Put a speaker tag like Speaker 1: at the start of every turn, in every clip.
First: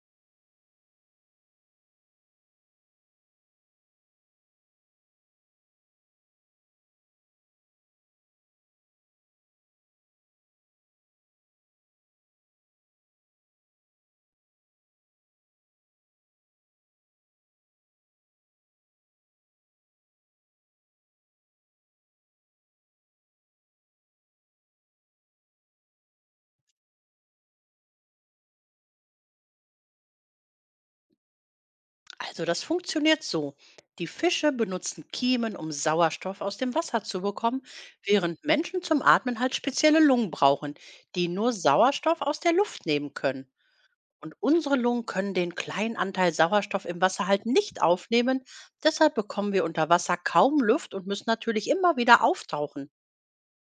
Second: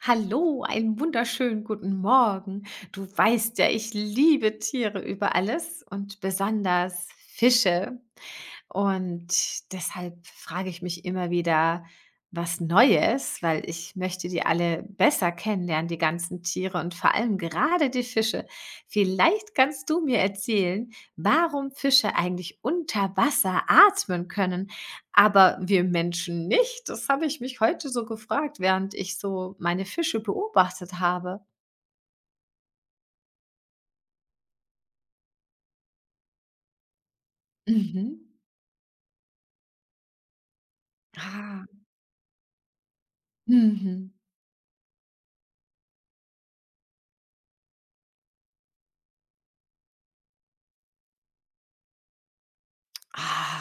Speaker 1: Hallo, einen wunderschönen guten Morgen. Du weißt ja, ich liebe Tiere über alles und besonders Fische. Und deshalb frage ich mich immer wieder was Neues, weil ich möchte die alle besser kennenlernen, die ganzen Tiere und vor allem gerade die Fische. Vielleicht kannst du mir erzählen, warum Fische eigentlich unter Wasser atmen können, aber wir Menschen nicht. Das habe ich mich heute so gefragt, während ich so meine Fische beobachtet habe.
Speaker 2: Also das funktioniert so. Die Fische benutzen Kiemen, um Sauerstoff aus dem Wasser zu bekommen,
Speaker 1: Mhm.
Speaker 2: während Menschen zum Atmen halt spezielle Lungen brauchen, die nur
Speaker 1: Ah.
Speaker 2: Sauerstoff aus der Luft nehmen können.
Speaker 1: Mhm.
Speaker 2: Und unsere Lungen können den kleinen Anteil Sauerstoff im Wasser halt nicht aufnehmen. Deshalb bekommen wir unter Wasser kaum Luft und müssen natürlich immer wieder auftauchen.
Speaker 1: Ah.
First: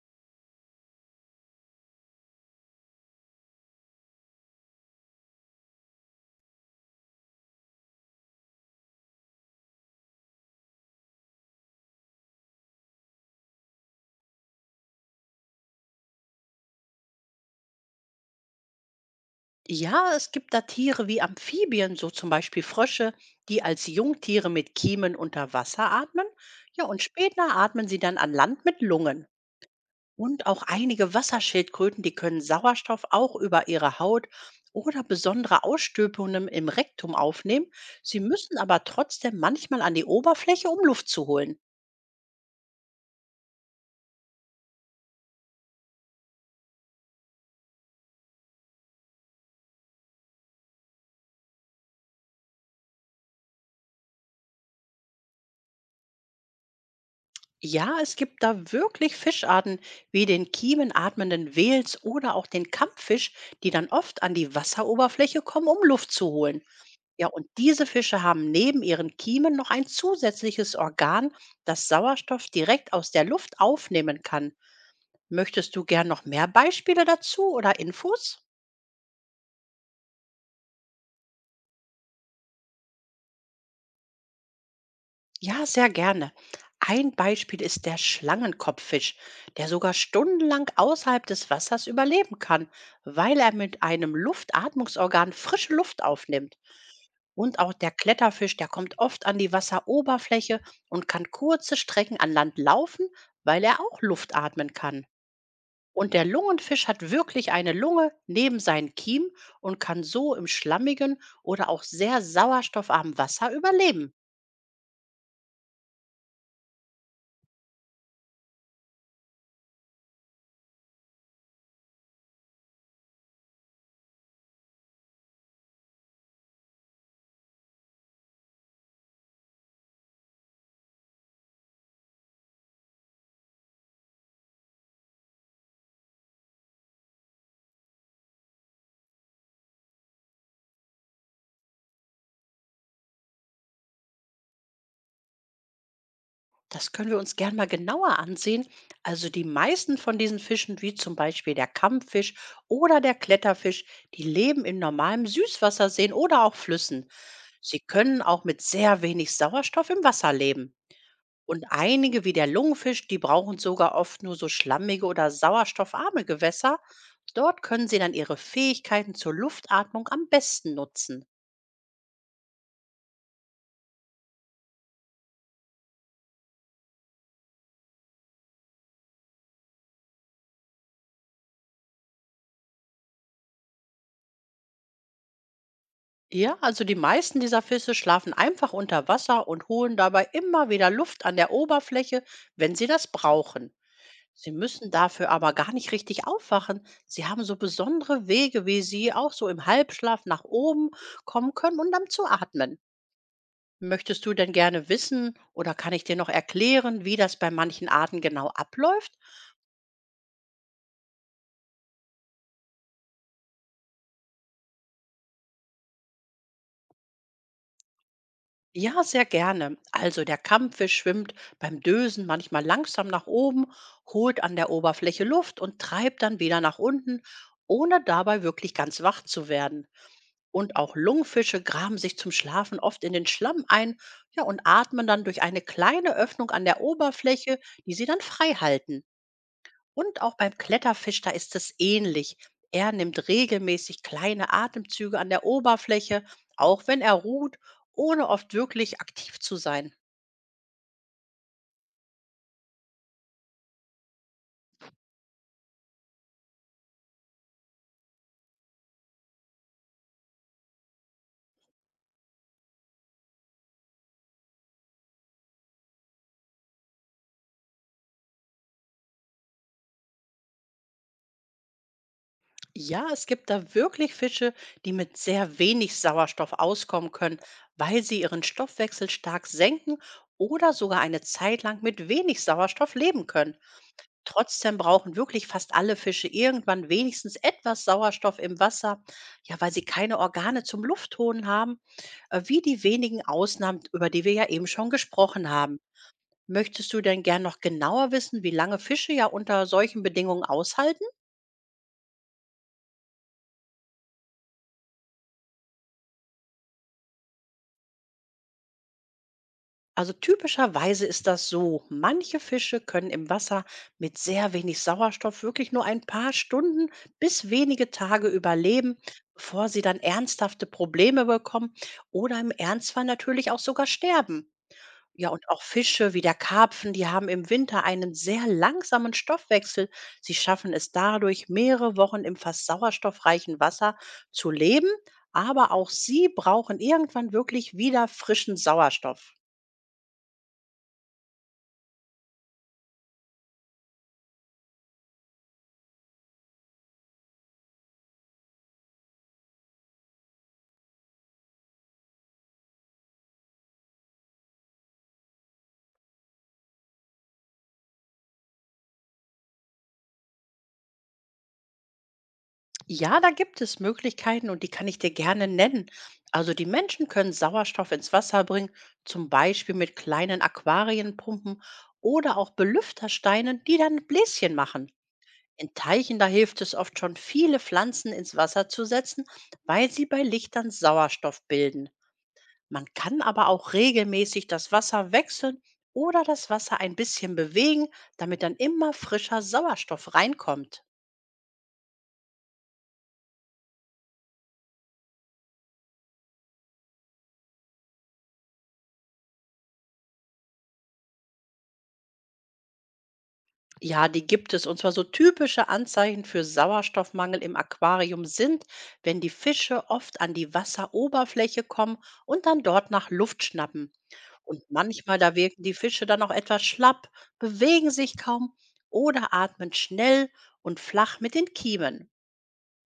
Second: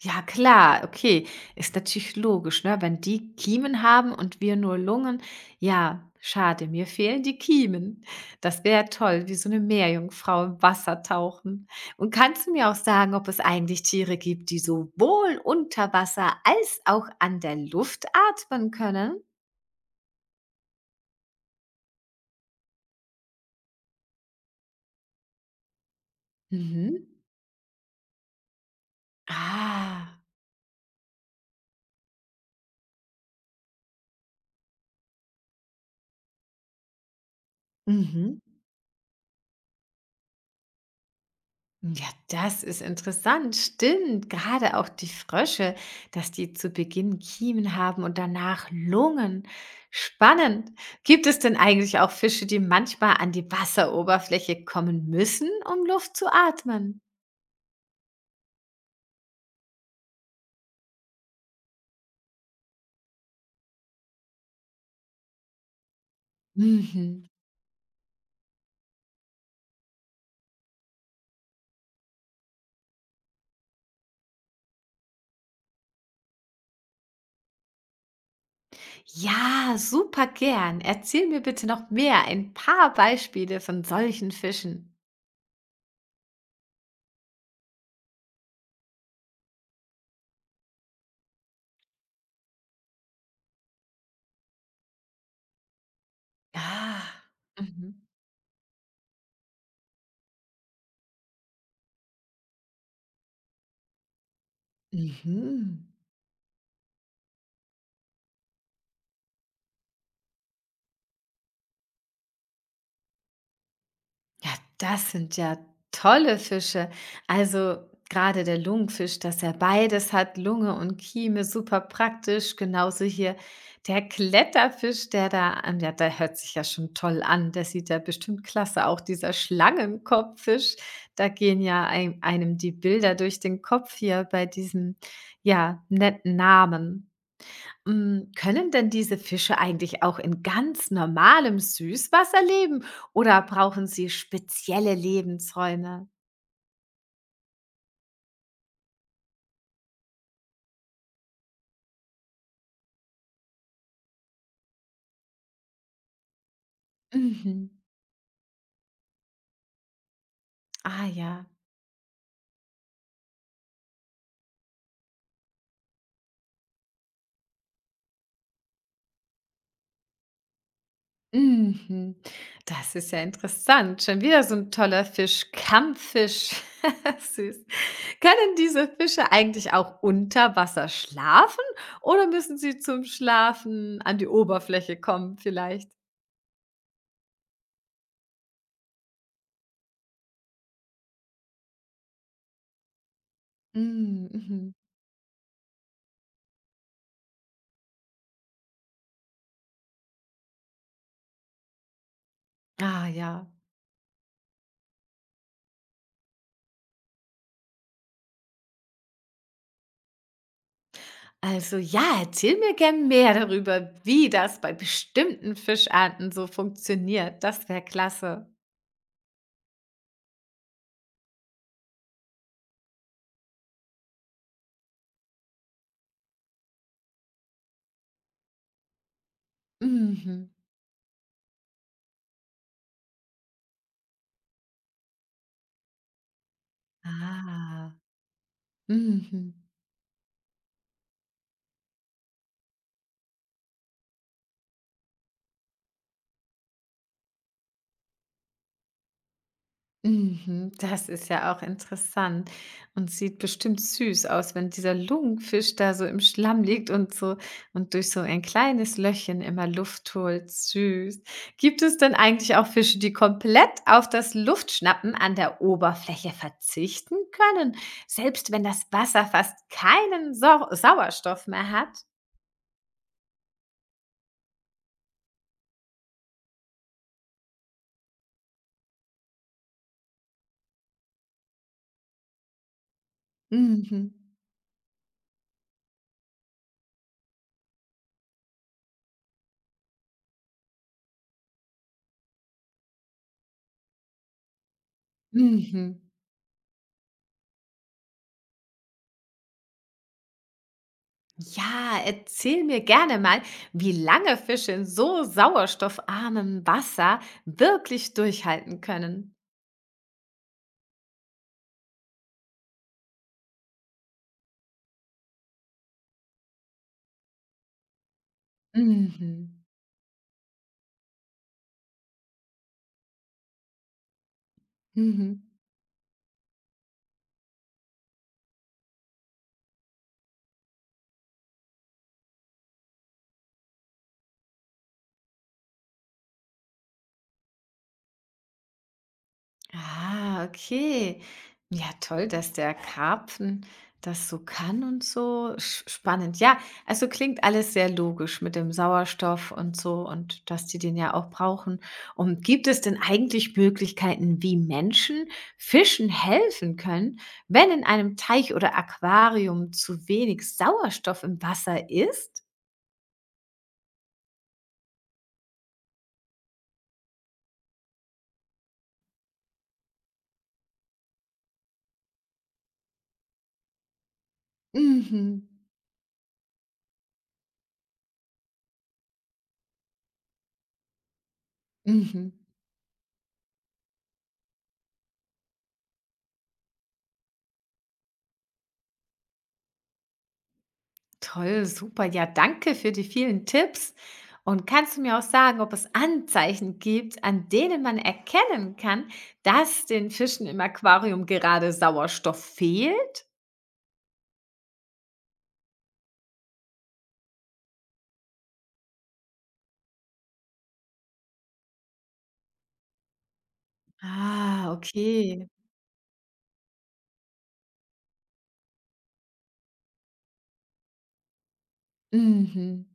Speaker 1: Ja klar, okay. Ist natürlich logisch, ne? Wenn die Kiemen haben und wir nur Lungen. Ja, schade, mir fehlen die Kiemen. Das wäre toll, wie so eine Meerjungfrau im Wasser tauchen. Und kannst du mir auch sagen, ob es eigentlich Tiere gibt, die sowohl unter Wasser als auch an der Luft atmen können?
Speaker 2: Ja, es gibt da Tiere wie Amphibien, so zum Beispiel Frösche, die als Jungtiere mit Kiemen unter Wasser atmen. Ja, und
Speaker 1: Mhm.
Speaker 2: später atmen sie dann an Land mit Lungen.
Speaker 1: Ah.
Speaker 2: Und auch einige Wasserschildkröten, die können Sauerstoff auch über ihre Haut oder besondere Ausstülpungen im Rektum aufnehmen. Sie
Speaker 1: Mhm.
Speaker 2: müssen aber trotzdem manchmal an die Oberfläche, um Luft zu holen.
Speaker 1: Ja, das ist interessant. Stimmt, gerade auch die Frösche, dass die zu Beginn Kiemen haben und danach Lungen. Spannend. Gibt es denn eigentlich auch Fische, die manchmal an die Wasseroberfläche kommen müssen, um Luft zu atmen?
Speaker 2: Ja, es gibt da wirklich Fischarten wie den kiemenatmenden Wels oder auch den Kampffisch, die dann oft an die Wasseroberfläche kommen, um Luft zu holen.
Speaker 1: Mhm.
Speaker 2: Ja, und diese Fische haben neben ihren Kiemen noch ein zusätzliches Organ, das Sauerstoff direkt aus der Luft aufnehmen kann. Möchtest du gern noch mehr Beispiele dazu oder Infos?
Speaker 1: Ja, super gern. Erzähl mir bitte noch mehr, ein paar Beispiele von solchen Fischen.
Speaker 2: Ja, sehr gerne. Ein Beispiel ist der Schlangenkopffisch, der sogar stundenlang außerhalb des Wassers überleben kann, weil er mit einem Luftatmungsorgan frische Luft aufnimmt.
Speaker 1: Ah,
Speaker 2: Und auch der
Speaker 1: mhm.
Speaker 2: Kletterfisch, der kommt oft an die Wasseroberfläche und kann kurze Strecken an Land laufen, weil er auch Luft atmen kann.
Speaker 1: Mhm.
Speaker 2: Und der Lungenfisch hat wirklich eine Lunge neben seinen Kiemen und kann so im schlammigen oder auch sehr sauerstoffarmen Wasser überleben.
Speaker 1: Ja, das sind ja tolle Fische. Also gerade der Lungenfisch, dass er beides hat, Lunge und Kieme, super praktisch. Genauso hier der Kletterfisch, der da, ja, der hört sich ja schon toll an. Der sieht ja bestimmt klasse. Auch dieser Schlangenkopffisch, da gehen ja einem die Bilder durch den Kopf hier bei diesem, ja, netten Namen. Mm, können denn diese Fische eigentlich auch in ganz normalem Süßwasser leben oder brauchen sie spezielle Lebensräume?
Speaker 2: Das können wir uns gern mal genauer ansehen. Also die meisten von diesen Fischen, wie zum Beispiel der Kampffisch oder der Kletterfisch, die leben in normalem Süßwasserseen oder auch Flüssen.
Speaker 1: Mhm.
Speaker 2: Sie können auch mit sehr wenig Sauerstoff im Wasser leben.
Speaker 1: Ah ja.
Speaker 2: Und einige, wie der Lungenfisch, die brauchen sogar oft nur so schlammige oder sauerstoffarme Gewässer. Dort können sie dann ihre Fähigkeiten zur Luftatmung am besten nutzen.
Speaker 1: Mhm. Das ist ja interessant. Schon wieder so ein toller Fisch. Kampffisch. Süß. Können diese Fische eigentlich auch unter Wasser schlafen oder müssen sie zum Schlafen an die Oberfläche kommen vielleicht?
Speaker 2: Ja, also die meisten dieser Fische schlafen einfach unter Wasser und holen dabei immer wieder Luft an der Oberfläche, wenn sie das brauchen.
Speaker 1: Mm,
Speaker 2: Sie
Speaker 1: mhm.
Speaker 2: müssen dafür aber gar nicht richtig aufwachen. Sie haben so besondere Wege, wie sie auch so im Halbschlaf nach oben kommen können und dann zu atmen.
Speaker 1: Ah ja.
Speaker 2: Möchtest du denn gerne wissen oder kann ich dir noch erklären, wie das bei manchen Arten genau abläuft?
Speaker 1: Also ja, erzähl mir gern mehr darüber, wie das bei bestimmten Fischarten so funktioniert. Das wäre klasse.
Speaker 2: Ja, sehr gerne. Also der Kampffisch schwimmt beim Dösen manchmal langsam nach oben, holt an der Oberfläche Luft und treibt dann wieder nach unten, ohne dabei wirklich ganz wach zu werden.
Speaker 1: Mhm.
Speaker 2: Und auch Lungfische graben sich zum Schlafen oft in den Schlamm ein, ja, und atmen dann durch eine kleine Öffnung an der Oberfläche,
Speaker 1: Ah.
Speaker 2: die sie dann frei halten.
Speaker 1: Mhm.
Speaker 2: Und auch beim Kletterfisch, da ist es ähnlich. Er nimmt regelmäßig kleine Atemzüge an der Oberfläche, auch wenn er ruht, ohne oft wirklich aktiv zu sein.
Speaker 1: Mhm, das ist ja auch interessant und sieht bestimmt süß aus, wenn dieser Lungenfisch da so im Schlamm liegt und so und durch so ein kleines Löchchen immer Luft holt. Süß. Gibt es denn eigentlich auch Fische, die komplett auf das Luftschnappen an der Oberfläche verzichten können, selbst wenn das Wasser fast keinen Sauerstoff mehr hat?
Speaker 2: Ja, es gibt da wirklich Fische, die mit sehr wenig Sauerstoff auskommen können, weil sie ihren Stoffwechsel stark senken oder sogar eine Zeit lang mit wenig Sauerstoff leben können.
Speaker 1: Mhm.
Speaker 2: Trotzdem brauchen wirklich fast alle Fische irgendwann wenigstens etwas Sauerstoff im Wasser, ja, weil sie keine Organe zum Luftholen haben, wie die wenigen Ausnahmen, über die wir ja eben schon gesprochen haben.
Speaker 1: Mhm.
Speaker 2: Möchtest du denn gern noch genauer wissen, wie lange Fische ja unter solchen Bedingungen aushalten?
Speaker 1: Ja, erzähl mir gerne mal, wie lange Fische in so sauerstoffarmem Wasser wirklich durchhalten können.
Speaker 2: Also typischerweise ist das so. Manche Fische können im Wasser mit sehr wenig Sauerstoff wirklich nur ein paar Stunden bis wenige Tage überleben,
Speaker 1: Mhm.
Speaker 2: bevor sie dann ernsthafte Probleme bekommen oder im Ernstfall natürlich auch sogar sterben. Ja,
Speaker 1: Mhm.
Speaker 2: und auch Fische wie der Karpfen, die haben im Winter einen sehr langsamen Stoffwechsel. Sie schaffen es dadurch, mehrere Wochen im fast sauerstoffreichen Wasser zu leben, aber auch sie brauchen irgendwann wirklich wieder frischen Sauerstoff.
Speaker 1: Ah, okay. Ja, toll, dass der Karpfen das so kann und so. Spannend. Ja, also klingt alles sehr logisch mit dem Sauerstoff und so und dass die den ja auch brauchen. Und gibt es denn eigentlich Möglichkeiten, wie Menschen Fischen helfen können, wenn in einem Teich oder Aquarium zu wenig Sauerstoff im Wasser ist?
Speaker 2: Ja, da gibt es Möglichkeiten und die kann ich dir gerne nennen. Also die Menschen können Sauerstoff ins Wasser bringen, zum Beispiel mit kleinen Aquarienpumpen oder auch Belüftersteinen, die dann Bläschen machen.
Speaker 1: Mhm.
Speaker 2: In Teichen, da hilft es oft schon, viele Pflanzen ins Wasser zu setzen, weil sie bei Lichtern Sauerstoff bilden.
Speaker 1: Mhm.
Speaker 2: Man kann aber auch regelmäßig das Wasser wechseln oder das Wasser ein bisschen bewegen, damit dann immer frischer Sauerstoff reinkommt.
Speaker 1: Toll, super. Ja, danke für die vielen Tipps. Und kannst du mir auch sagen, ob es Anzeichen gibt, an denen man erkennen kann, dass den Fischen im Aquarium gerade Sauerstoff fehlt?
Speaker 2: Ja, die gibt es. Und zwar so typische Anzeichen für Sauerstoffmangel im Aquarium sind, wenn die Fische oft an die Wasseroberfläche kommen und dann dort nach Luft schnappen. Und
Speaker 1: Ah,
Speaker 2: manchmal, da
Speaker 1: okay.
Speaker 2: wirken die Fische dann auch etwas schlapp, bewegen sich kaum oder atmen schnell und flach mit den Kiemen.
Speaker 1: Mhm.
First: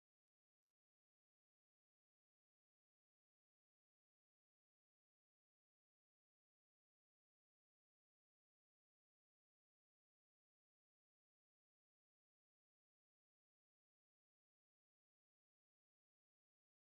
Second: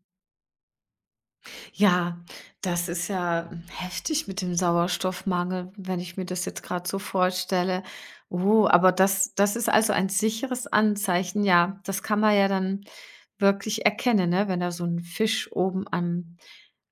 Speaker 1: Ja, das ist ja heftig mit dem Sauerstoffmangel, wenn ich mir das jetzt gerade so vorstelle. Oh, aber das ist also ein sicheres Anzeichen, ja. Das kann man ja dann wirklich erkennen, ne, wenn da so ein Fisch oben am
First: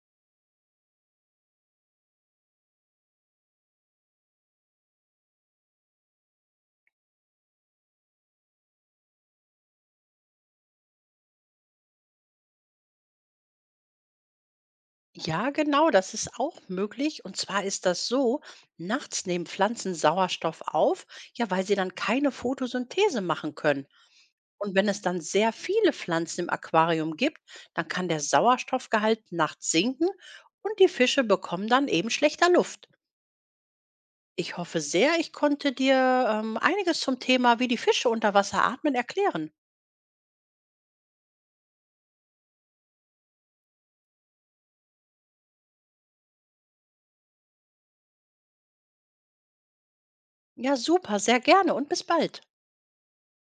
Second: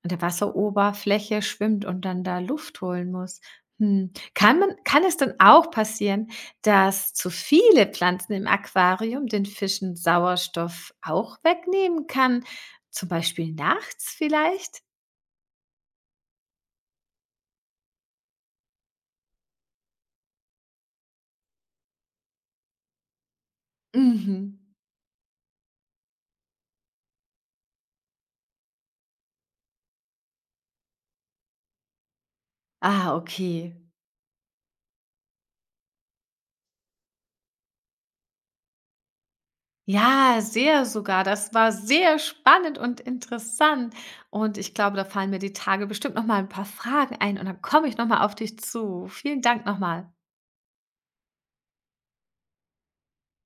Speaker 1: an der Wasseroberfläche schwimmt und dann da Luft holen muss. Hm, kann es dann auch passieren, dass zu viele Pflanzen im Aquarium den Fischen Sauerstoff auch wegnehmen kann, zum Beispiel nachts vielleicht?
Speaker 2: Ja, genau, das ist auch möglich. Und zwar ist das so, nachts nehmen Pflanzen Sauerstoff auf, ja, weil sie dann keine Photosynthese machen können.
Speaker 1: Mhm.
Speaker 2: Und wenn es dann sehr viele Pflanzen im Aquarium gibt, dann kann der Sauerstoffgehalt nachts sinken und die Fische bekommen dann eben schlechter Luft.
Speaker 1: Ah, okay.
Speaker 2: Ich hoffe sehr, ich konnte dir einiges zum Thema, wie die Fische unter Wasser atmen, erklären.
Speaker 1: Ja, sehr sogar. Das war sehr spannend und interessant. Und ich glaube, da fallen mir die Tage bestimmt noch mal ein paar Fragen ein und dann komme ich noch mal auf dich zu. Vielen Dank noch mal.
Speaker 2: Ja, super, sehr gerne und bis bald.